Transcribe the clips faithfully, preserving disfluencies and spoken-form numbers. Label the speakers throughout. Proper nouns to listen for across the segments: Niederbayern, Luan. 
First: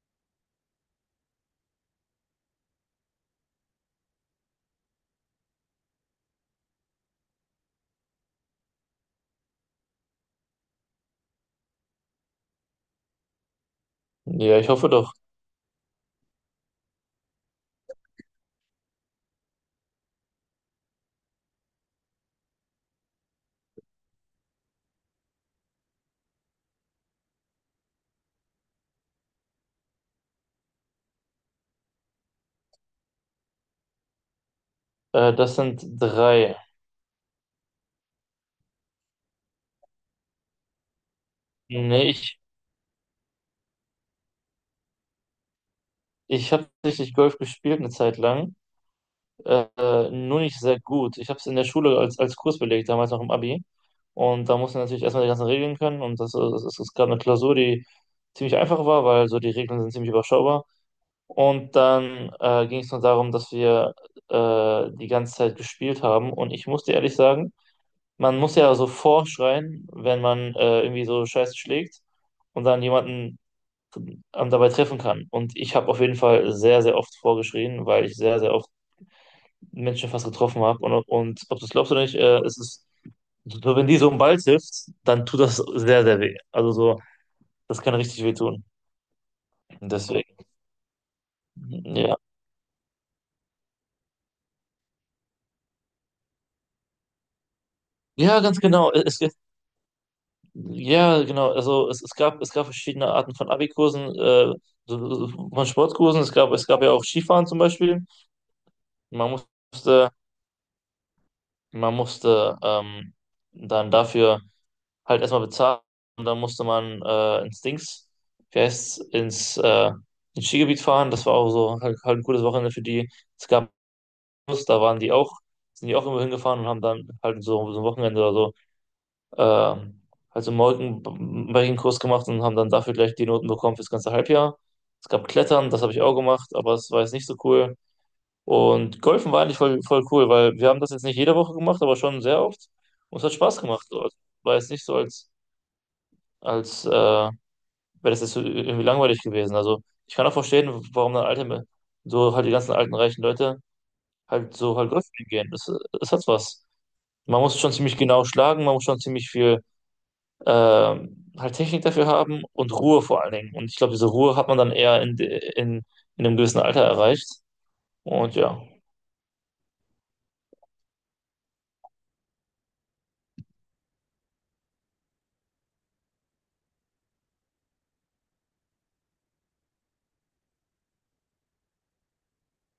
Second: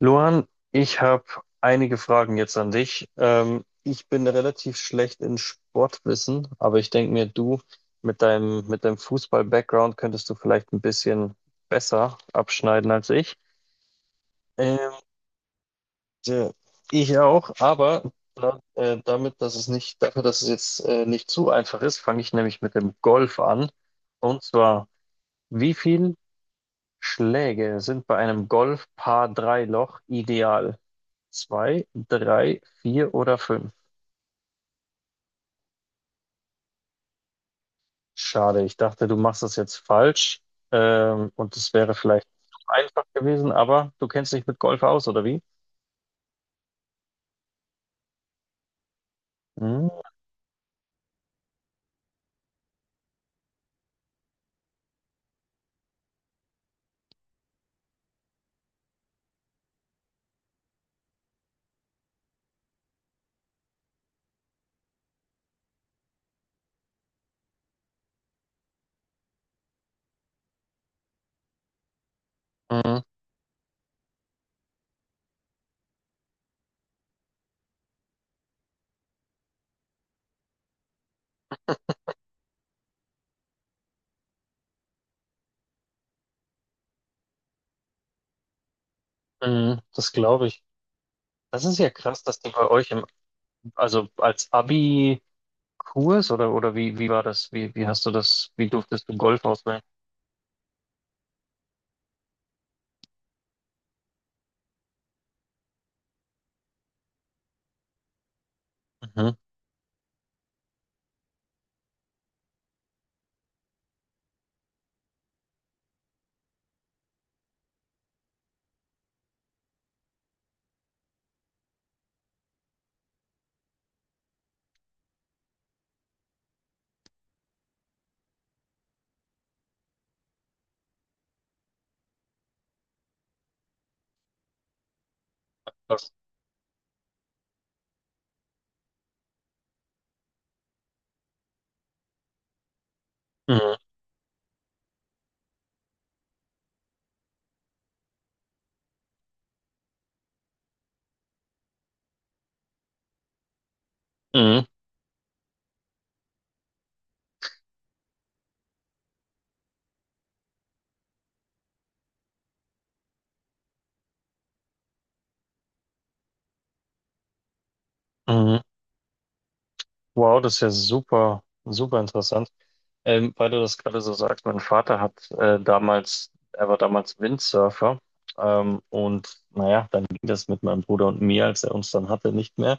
Speaker 1: Luan, ich habe einige Fragen jetzt an dich. Ähm, ich bin relativ schlecht in Sportwissen, aber ich denke mir, du mit deinem, mit deinem Fußball-Background könntest du vielleicht ein bisschen besser abschneiden als ich.
Speaker 2: Ja, ich hoffe
Speaker 1: Ähm,
Speaker 2: doch.
Speaker 1: tja, Ich auch, aber da, äh, damit, dass es nicht, dafür, dass es jetzt äh, nicht zu einfach ist, fange ich nämlich mit dem Golf an. Und zwar, wie viel Schläge sind bei einem Golf Par drei Loch ideal? Zwei, drei, vier oder fünf?
Speaker 2: Äh, das sind drei.
Speaker 1: Schade, ich dachte, du machst das jetzt falsch. Ähm, und es wäre
Speaker 2: Nee,
Speaker 1: vielleicht
Speaker 2: ich,
Speaker 1: zu einfach gewesen, aber du kennst dich mit Golf aus, oder wie?
Speaker 2: ich habe tatsächlich Golf gespielt eine Zeit lang, äh,
Speaker 1: Mhm,
Speaker 2: nur nicht sehr gut. Ich habe es in der Schule als, als Kurs belegt, damals noch im Abi. Und da musste natürlich erstmal die ganzen Regeln können. Und das, das, das, es gab eine Klausur, die ziemlich einfach war, weil so die Regeln sind ziemlich überschaubar. Und dann äh, ging es nur darum, dass wir äh, die ganze Zeit gespielt haben. Und ich muss dir ehrlich sagen, man muss ja so vorschreien, wenn man äh, irgendwie so Scheiße schlägt und dann
Speaker 1: mhm,
Speaker 2: jemanden ähm, dabei treffen kann. Und ich habe auf jeden Fall sehr, sehr oft vorgeschrien, weil ich sehr, sehr oft Menschen fast getroffen habe. Und, und ob du es glaubst oder nicht, äh, es ist, so, wenn die so einen Ball trifft, dann tut das sehr, sehr weh. Also so, das kann richtig weh tun.
Speaker 1: mhm, das
Speaker 2: Deswegen,
Speaker 1: glaube ich. Das ist ja
Speaker 2: ja.
Speaker 1: krass, dass du bei euch im, also als Abi-Kurs oder, oder wie, wie war das? Wie, wie hast du
Speaker 2: Ja,
Speaker 1: das,
Speaker 2: ganz
Speaker 1: wie
Speaker 2: genau.
Speaker 1: durftest du
Speaker 2: Es, es,
Speaker 1: Golf auswählen?
Speaker 2: ja, genau. Also es, es gab, es gab verschiedene Arten von Abi-Kursen, äh, so- so von Sportkursen. Es gab, es gab ja auch Skifahren zum Beispiel. Man
Speaker 1: Mhm,
Speaker 2: musste, man musste ähm, dann dafür halt erstmal bezahlt und dann musste man äh, ins Dings, wie heißt's, ins, äh, ins Skigebiet fahren. Das war auch so halt, halt ein cooles Wochenende für die. Es gab Bus, da waren die auch, sind die auch immer hingefahren und haben dann halt so, so ein Wochenende oder so, äh, halt so einen Mountainbiking-Kurs gemacht und haben dann dafür gleich die Noten bekommen fürs ganze Halbjahr. Es gab Klettern, das habe ich
Speaker 1: krass.
Speaker 2: auch gemacht, aber es war jetzt nicht so cool. Und Golfen war eigentlich voll, voll cool, weil wir haben das jetzt nicht jede Woche gemacht, aber schon sehr oft. Und es hat Spaß
Speaker 1: Mhm,
Speaker 2: gemacht. So. Also, war jetzt nicht so als, als äh, weil das ist so äh, irgendwie langweilig gewesen. Also ich kann auch verstehen, warum dann alte, so halt die ganzen alten reichen Leute halt
Speaker 1: mhm,
Speaker 2: so halt Golfspielen gehen. Das, das hat was. Man muss schon ziemlich genau schlagen, man muss schon ziemlich viel ähm, halt Technik dafür haben und Ruhe vor allen Dingen. Und ich glaube, diese Ruhe hat man dann eher in, de- in, in einem gewissen Alter erreicht. Und ja,
Speaker 1: mhm. Wow, das ist ja super, super interessant. Ähm, weil du das gerade so sagst, mein Vater hat äh, damals, er war damals Windsurfer. Ähm, und naja, dann ging das mit meinem Bruder und mir, als er uns dann hatte, nicht mehr.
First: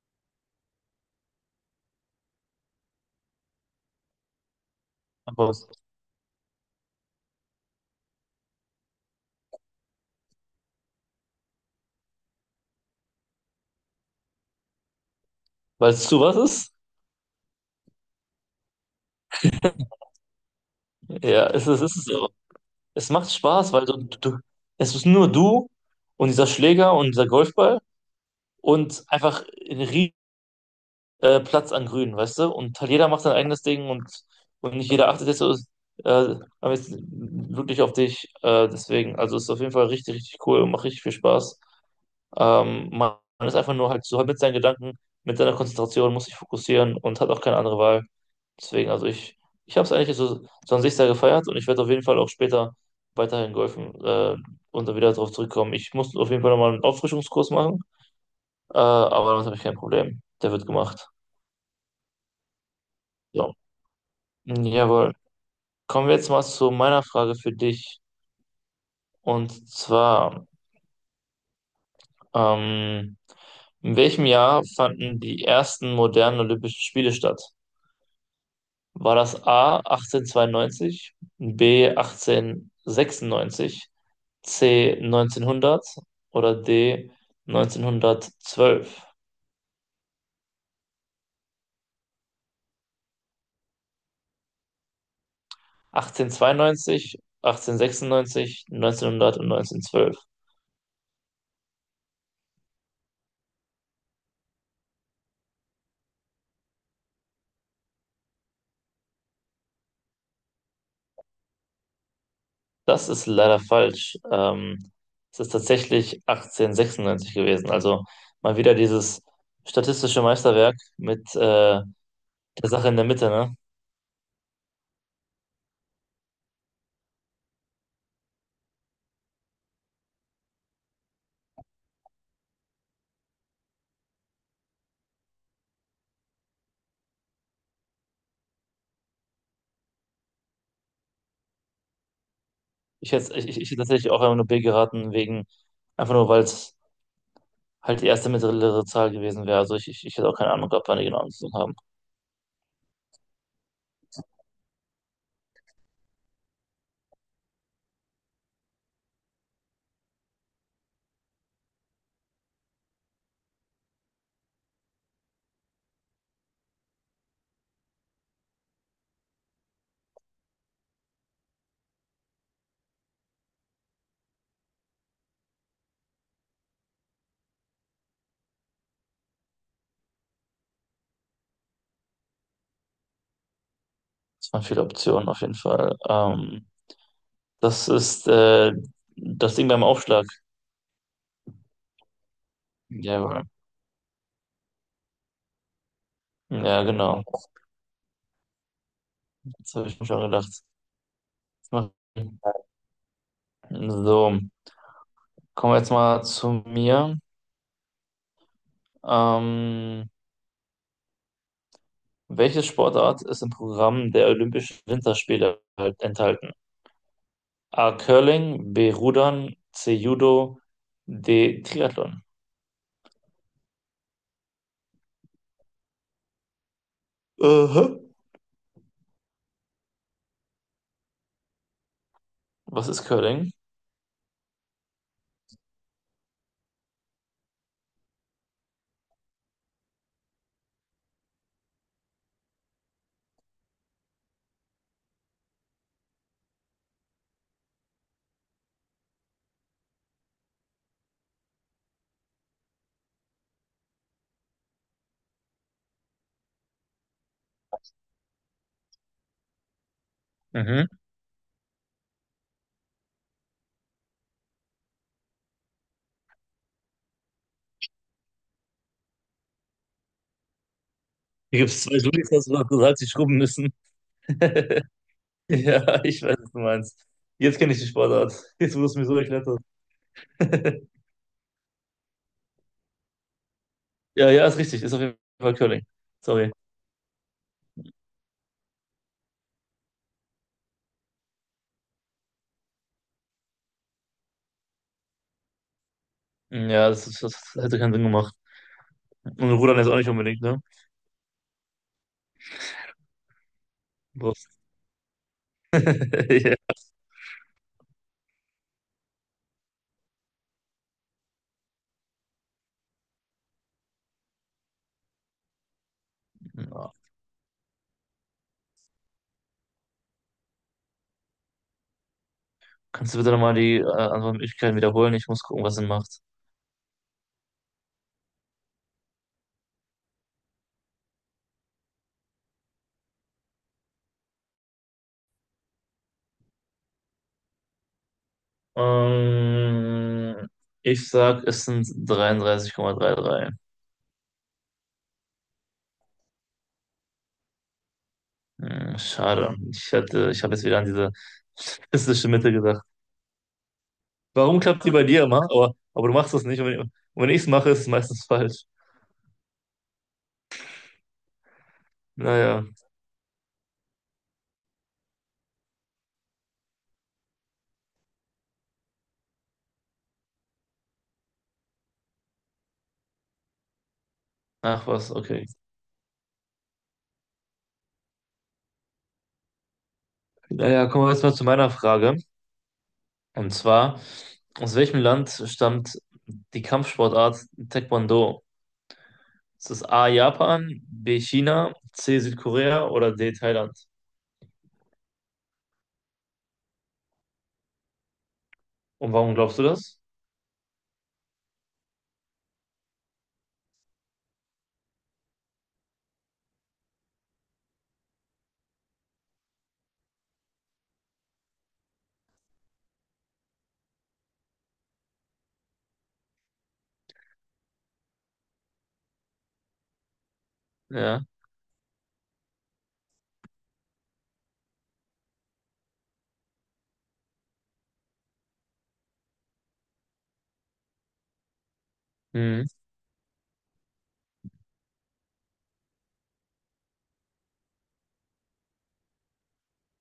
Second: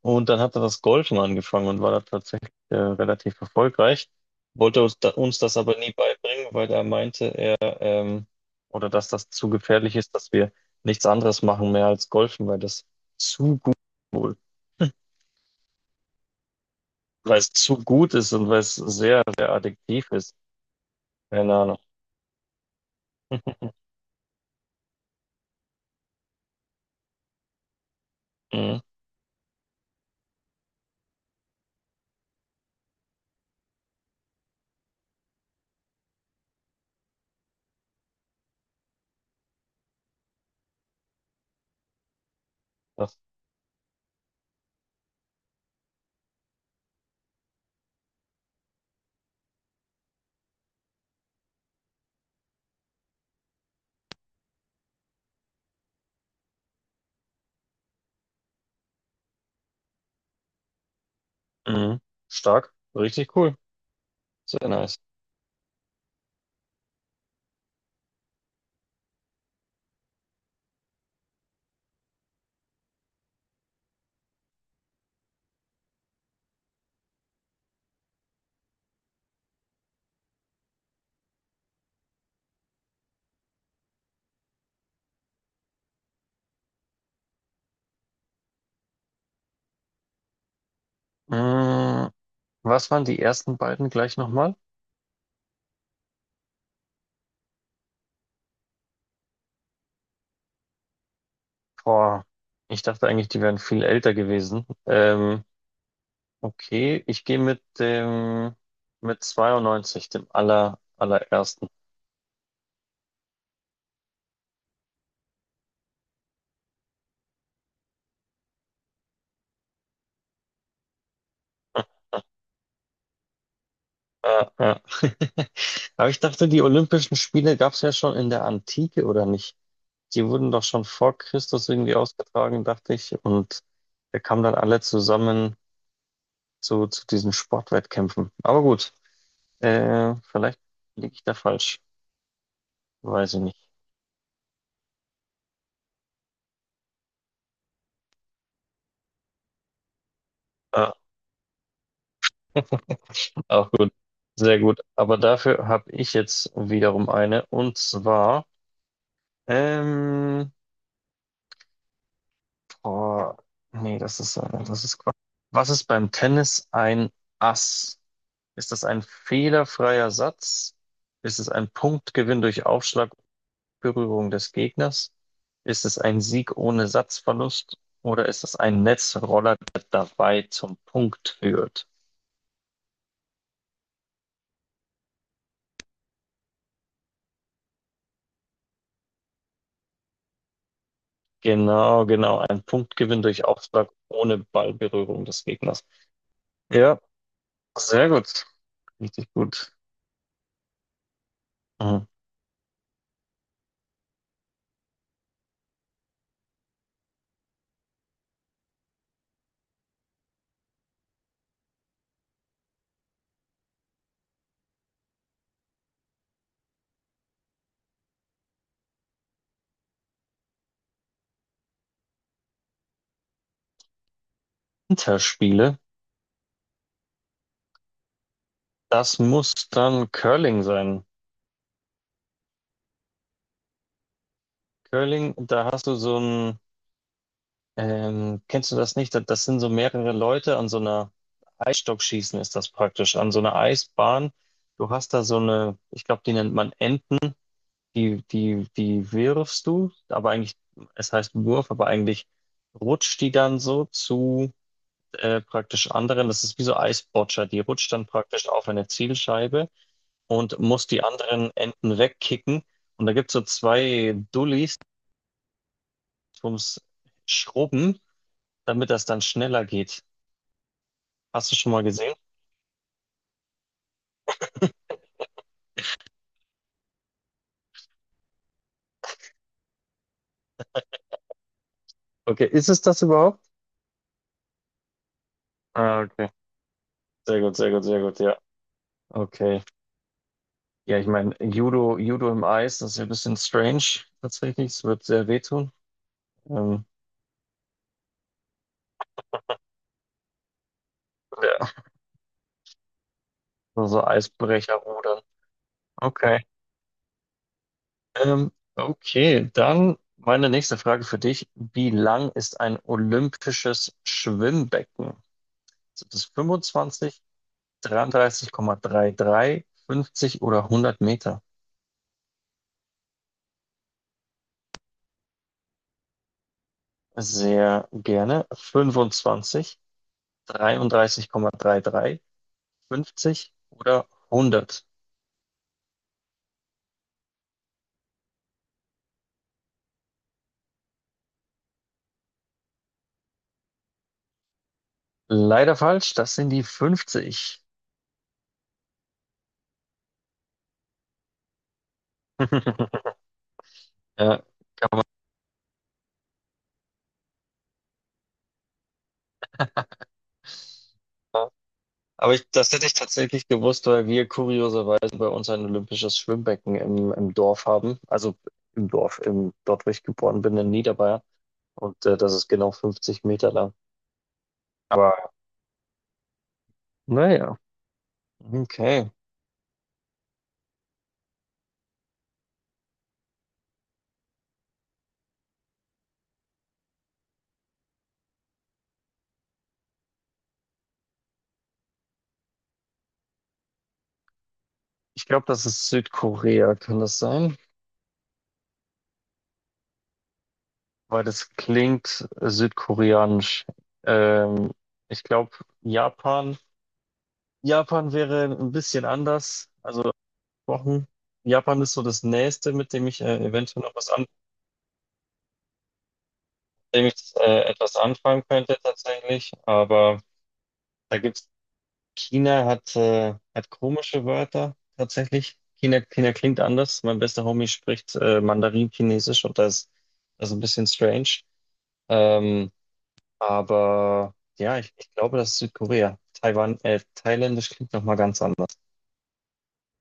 Speaker 1: Und dann hat er das Golfen angefangen und war da tatsächlich äh, relativ erfolgreich. Wollte uns, da, uns
Speaker 2: aber
Speaker 1: das aber nie beibringen, weil er meinte, er ähm, oder dass das zu gefährlich ist, dass wir nichts anderes machen mehr als Golfen, weil das zu gut,
Speaker 2: weil es du, was ist?
Speaker 1: weil es zu gut ist und weil es sehr, sehr addiktiv ist.
Speaker 2: Ja,
Speaker 1: Keine
Speaker 2: es
Speaker 1: Ahnung.
Speaker 2: ist, es ist so. Es macht Spaß, weil du, du, es ist nur du und dieser Schläger und dieser Golfball
Speaker 1: Mhm.
Speaker 2: und einfach ein äh, Platz an Grün, weißt du? Und halt jeder macht sein eigenes Ding und, und nicht jeder achtet jetzt so äh, aber jetzt wirklich auf dich. Äh, deswegen, also ist auf jeden Fall richtig, richtig cool und macht richtig viel Spaß. Ähm, man, man ist einfach nur halt so halt mit seinen Gedanken, mit seiner Konzentration, muss sich fokussieren und hat auch keine andere Wahl. Deswegen, also ich, ich habe es eigentlich so, so an sich sehr gefeiert und ich werde auf jeden Fall auch später weiterhin golfen äh, und da wieder darauf zurückkommen. Ich muss auf jeden Fall nochmal einen Auffrischungskurs machen, äh, aber damit habe ich kein Problem. Der wird gemacht.
Speaker 1: Mhm. Stark. Richtig
Speaker 2: So.
Speaker 1: cool. Sehr nice.
Speaker 2: Jawohl. Kommen wir jetzt mal zu meiner Frage für dich. Und zwar, ähm, in welchem Jahr fanden die ersten modernen Olympischen Spiele statt? War das A achtzehnhundertzweiundneunzig, B achtzehnhundertsechsundneunzig, C neunzehnhundert oder D neunzehnhundertzwölf?
Speaker 1: Mhm. Was waren die ersten beiden gleich nochmal?
Speaker 2: achtzehnhundertzweiundneunzig, achtzehnhundertsechsundneunzig, neunzehnhundert und neunzehnhundertzwölf.
Speaker 1: Boah, ich dachte eigentlich, die wären viel älter gewesen. Ähm, okay, ich gehe mit dem mit zweiundneunzig, dem aller, allerersten.
Speaker 2: Das ist leider falsch. Ähm, es ist tatsächlich achtzehnhundertsechsundneunzig gewesen. Also mal wieder dieses statistische Meisterwerk mit äh, der Sache in der Mitte, ne?
Speaker 1: Äh, ja. Aber ich dachte, die Olympischen Spiele gab es ja schon in der Antike, oder nicht? Die wurden doch schon vor Christus irgendwie ausgetragen, dachte ich. Und wir kamen dann alle zusammen zu, zu diesen Sportwettkämpfen. Aber gut. Äh, vielleicht liege ich da falsch.
Speaker 2: Ich
Speaker 1: Weiß
Speaker 2: hätte,
Speaker 1: ich
Speaker 2: ich, ich
Speaker 1: nicht.
Speaker 2: ich hätte tatsächlich auch einfach nur B geraten, wegen, einfach nur, weil es halt die erste mittlere Zahl gewesen wäre. Also ich, ich, ich hätte auch keine Ahnung gehabt,
Speaker 1: Ah,
Speaker 2: wann die genau angefangen haben.
Speaker 1: auch gut. Sehr gut. Aber dafür habe ich jetzt wiederum eine. Und zwar, ähm, boah, nee, das ist, äh, das ist Quatsch. Was ist beim Tennis ein Ass? Ist das ein fehlerfreier Satz? Ist es ein Punktgewinn durch Aufschlag und Berührung des Gegners? Ist es ein Sieg ohne Satzverlust? Oder ist es ein Netzroller, der dabei zum Punkt führt?
Speaker 2: Es waren viele Optionen auf jeden Fall. Ähm, das ist äh, das Ding beim Aufschlag.
Speaker 1: Genau, genau. Ein Punktgewinn durch
Speaker 2: Jawohl.
Speaker 1: Aufschlag ohne Ballberührung des Gegners.
Speaker 2: Ja,
Speaker 1: Ja,
Speaker 2: genau.
Speaker 1: sehr gut. Richtig gut.
Speaker 2: Das habe ich mir schon gedacht. Das macht
Speaker 1: Mhm.
Speaker 2: Sinn. So. Kommen wir jetzt mal zu mir. Ähm, welche Sportart ist im Programm der Olympischen Winterspiele halt enthalten? A. Curling, B. Rudern, C. Judo, D. Triathlon.
Speaker 1: Winterspiele.
Speaker 2: Aha.
Speaker 1: Das muss dann Curling sein.
Speaker 2: Was ist Curling?
Speaker 1: Curling, da hast du so ein, ähm, kennst du das nicht? Das das sind so mehrere Leute an so einer, Eisstockschießen ist das praktisch, an so einer Eisbahn. Du hast da so eine, ich glaube, die nennt man Enten, die, die, die wirfst du, aber eigentlich, es heißt Wurf, aber eigentlich rutscht die dann so zu äh, praktisch anderen, das ist wie so Eisbotscher, die rutscht dann praktisch auf eine Zielscheibe und muss
Speaker 2: Mhm.
Speaker 1: die anderen Enten wegkicken. Und da gibt es so zwei Dullis ums Schrubben, damit das dann schneller geht. Hast du
Speaker 2: Hier
Speaker 1: schon
Speaker 2: gibt es
Speaker 1: mal
Speaker 2: zwei
Speaker 1: gesehen?
Speaker 2: Julis, hast du noch gesagt, die schrubben müssen. Ja, ich weiß, was du meinst. Jetzt kenne ich die Sportart. Jetzt wurde es mir so erklärt.
Speaker 1: Okay, ist es das überhaupt?
Speaker 2: Ja, ja, ist richtig. Ist auf jeden Fall Curling.
Speaker 1: Ah, okay.
Speaker 2: Sorry.
Speaker 1: Sehr gut, sehr gut, sehr gut, ja. Okay. Ja, ich meine, Judo, Judo im Eis, das ist ja ein bisschen strange tatsächlich. Es wird sehr wehtun. Ähm,
Speaker 2: Ja, das, ist, das hätte keinen Sinn gemacht. Und Rudern ist auch nicht unbedingt,
Speaker 1: ja. So
Speaker 2: ne?
Speaker 1: Eisbrecher rudern. Okay.
Speaker 2: Ja.
Speaker 1: Ähm, okay, dann meine nächste Frage für dich. Wie lang ist ein olympisches Schwimmbecken? Sind es
Speaker 2: Ja.
Speaker 1: fünfundzwanzig, dreiunddreißig Komma dreiunddreißig, fünfzig oder hundert Meter?
Speaker 2: Kannst du bitte nochmal die äh, Antwortmöglichkeiten wiederholen? Ich muss gucken, was Sinn macht.
Speaker 1: Sehr gerne. fünfundzwanzig, dreiunddreißig Komma dreiunddreißig, fünfzig oder hundert.
Speaker 2: Ähm, ich sag, es sind dreiunddreißig Komma dreiunddreißig.
Speaker 1: Leider falsch, das sind die fünfzig.
Speaker 2: Hm, schade. Ich hätte, ich habe jetzt wieder an diese statistische Mitte gedacht.
Speaker 1: Ja,
Speaker 2: Warum klappt die bei dir immer? Aber, aber du machst das nicht. Und wenn, und wenn ich es mache, ist es meistens falsch.
Speaker 1: aber ich,
Speaker 2: Naja,
Speaker 1: das hätte ich tatsächlich gewusst, weil wir kurioserweise bei uns ein olympisches Schwimmbecken im, im Dorf haben. Also im Dorf, im, dort, wo ich geboren bin, in Niederbayern. Und äh, das ist genau fünfzig Meter lang.
Speaker 2: ach was,
Speaker 1: Aber
Speaker 2: okay.
Speaker 1: naja, okay.
Speaker 2: Naja, kommen wir jetzt mal zu meiner Frage. Und zwar, aus welchem Land stammt die Kampfsportart Taekwondo? Ist das A Japan, B China, C Südkorea oder D Thailand?
Speaker 1: Ich glaube, das ist Südkorea, kann das sein?
Speaker 2: Und warum glaubst du das?
Speaker 1: Weil das klingt südkoreanisch. Ähm, ich glaube, Japan. Japan wäre ein bisschen anders. Also Wochen. Japan ist so das Nächste, mit dem ich äh, eventuell noch was an dem ich äh, etwas anfangen könnte tatsächlich. Aber da
Speaker 2: Ja.
Speaker 1: gibt's, China hat, äh, hat komische Wörter tatsächlich. China, China klingt anders. Mein bester Homie spricht äh, Mandarin-Chinesisch und das, das ist ein bisschen strange.
Speaker 2: Hm.
Speaker 1: Ähm, aber ja, ich, ich glaube, das ist Südkorea. Taiwan, äh, Thailändisch klingt nochmal ganz anders.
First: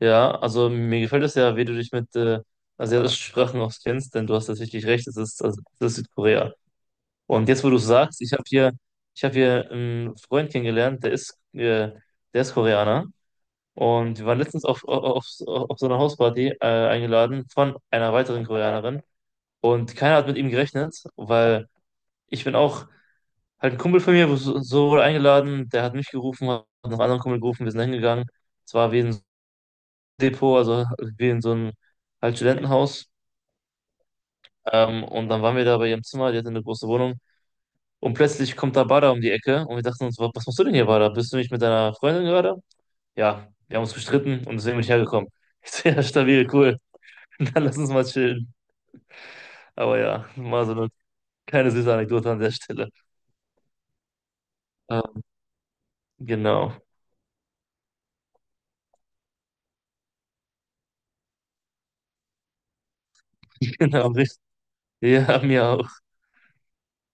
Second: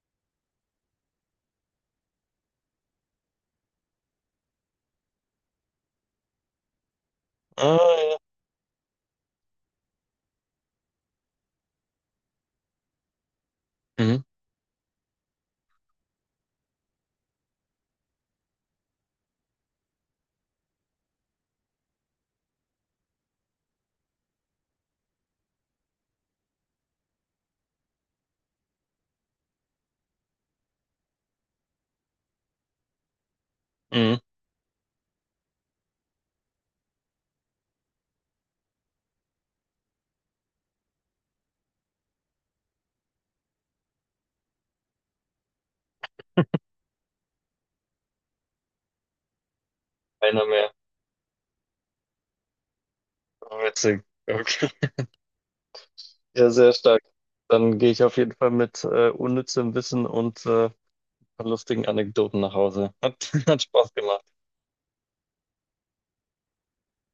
Speaker 2: Ja, also mir gefällt es ja, wie du dich mit äh, asiatischen Sprachen auskennst, denn du hast tatsächlich recht, es ist, also, es ist Südkorea. Und jetzt, wo du
Speaker 1: Ah,
Speaker 2: es
Speaker 1: ja.
Speaker 2: sagst, ich habe hier, ich habe hier einen Freund kennengelernt, der ist, äh, der ist Koreaner. Und
Speaker 1: Mhm.
Speaker 2: wir waren letztens auf, auf, auf, auf so einer Hausparty äh, eingeladen von einer weiteren Koreanerin. Und keiner hat mit ihm gerechnet, weil ich bin auch halt ein Kumpel von mir wurde so so wurde eingeladen, der hat mich gerufen, hat noch einen anderen Kumpel gerufen, wir sind hingegangen. Es war wie ein Depot, also wie in so einem halt Studentenhaus.
Speaker 1: Mhm.
Speaker 2: Ähm, und dann waren wir da bei ihrem Zimmer, die hatte eine große Wohnung. Und plötzlich kommt da Bader um die Ecke und wir dachten uns, wa- was machst du denn hier, Bader? Bist du nicht mit deiner Freundin gerade? Ja, wir haben uns gestritten und deswegen bin ich hergekommen. Ich so, ja, stabil, cool. Dann lass uns mal chillen. Aber ja,
Speaker 1: Einer
Speaker 2: mal
Speaker 1: mehr.
Speaker 2: so eine kleine süße Anekdote an der Stelle.
Speaker 1: Oh, witzig. Okay.
Speaker 2: Ähm,
Speaker 1: Ja, sehr
Speaker 2: genau,
Speaker 1: stark. Dann gehe ich auf jeden Fall mit äh, unnützem Wissen und äh, paar lustigen Anekdoten nach Hause. Hat, hat Spaß
Speaker 2: genau,
Speaker 1: gemacht.
Speaker 2: richtig. Ja, mir auch.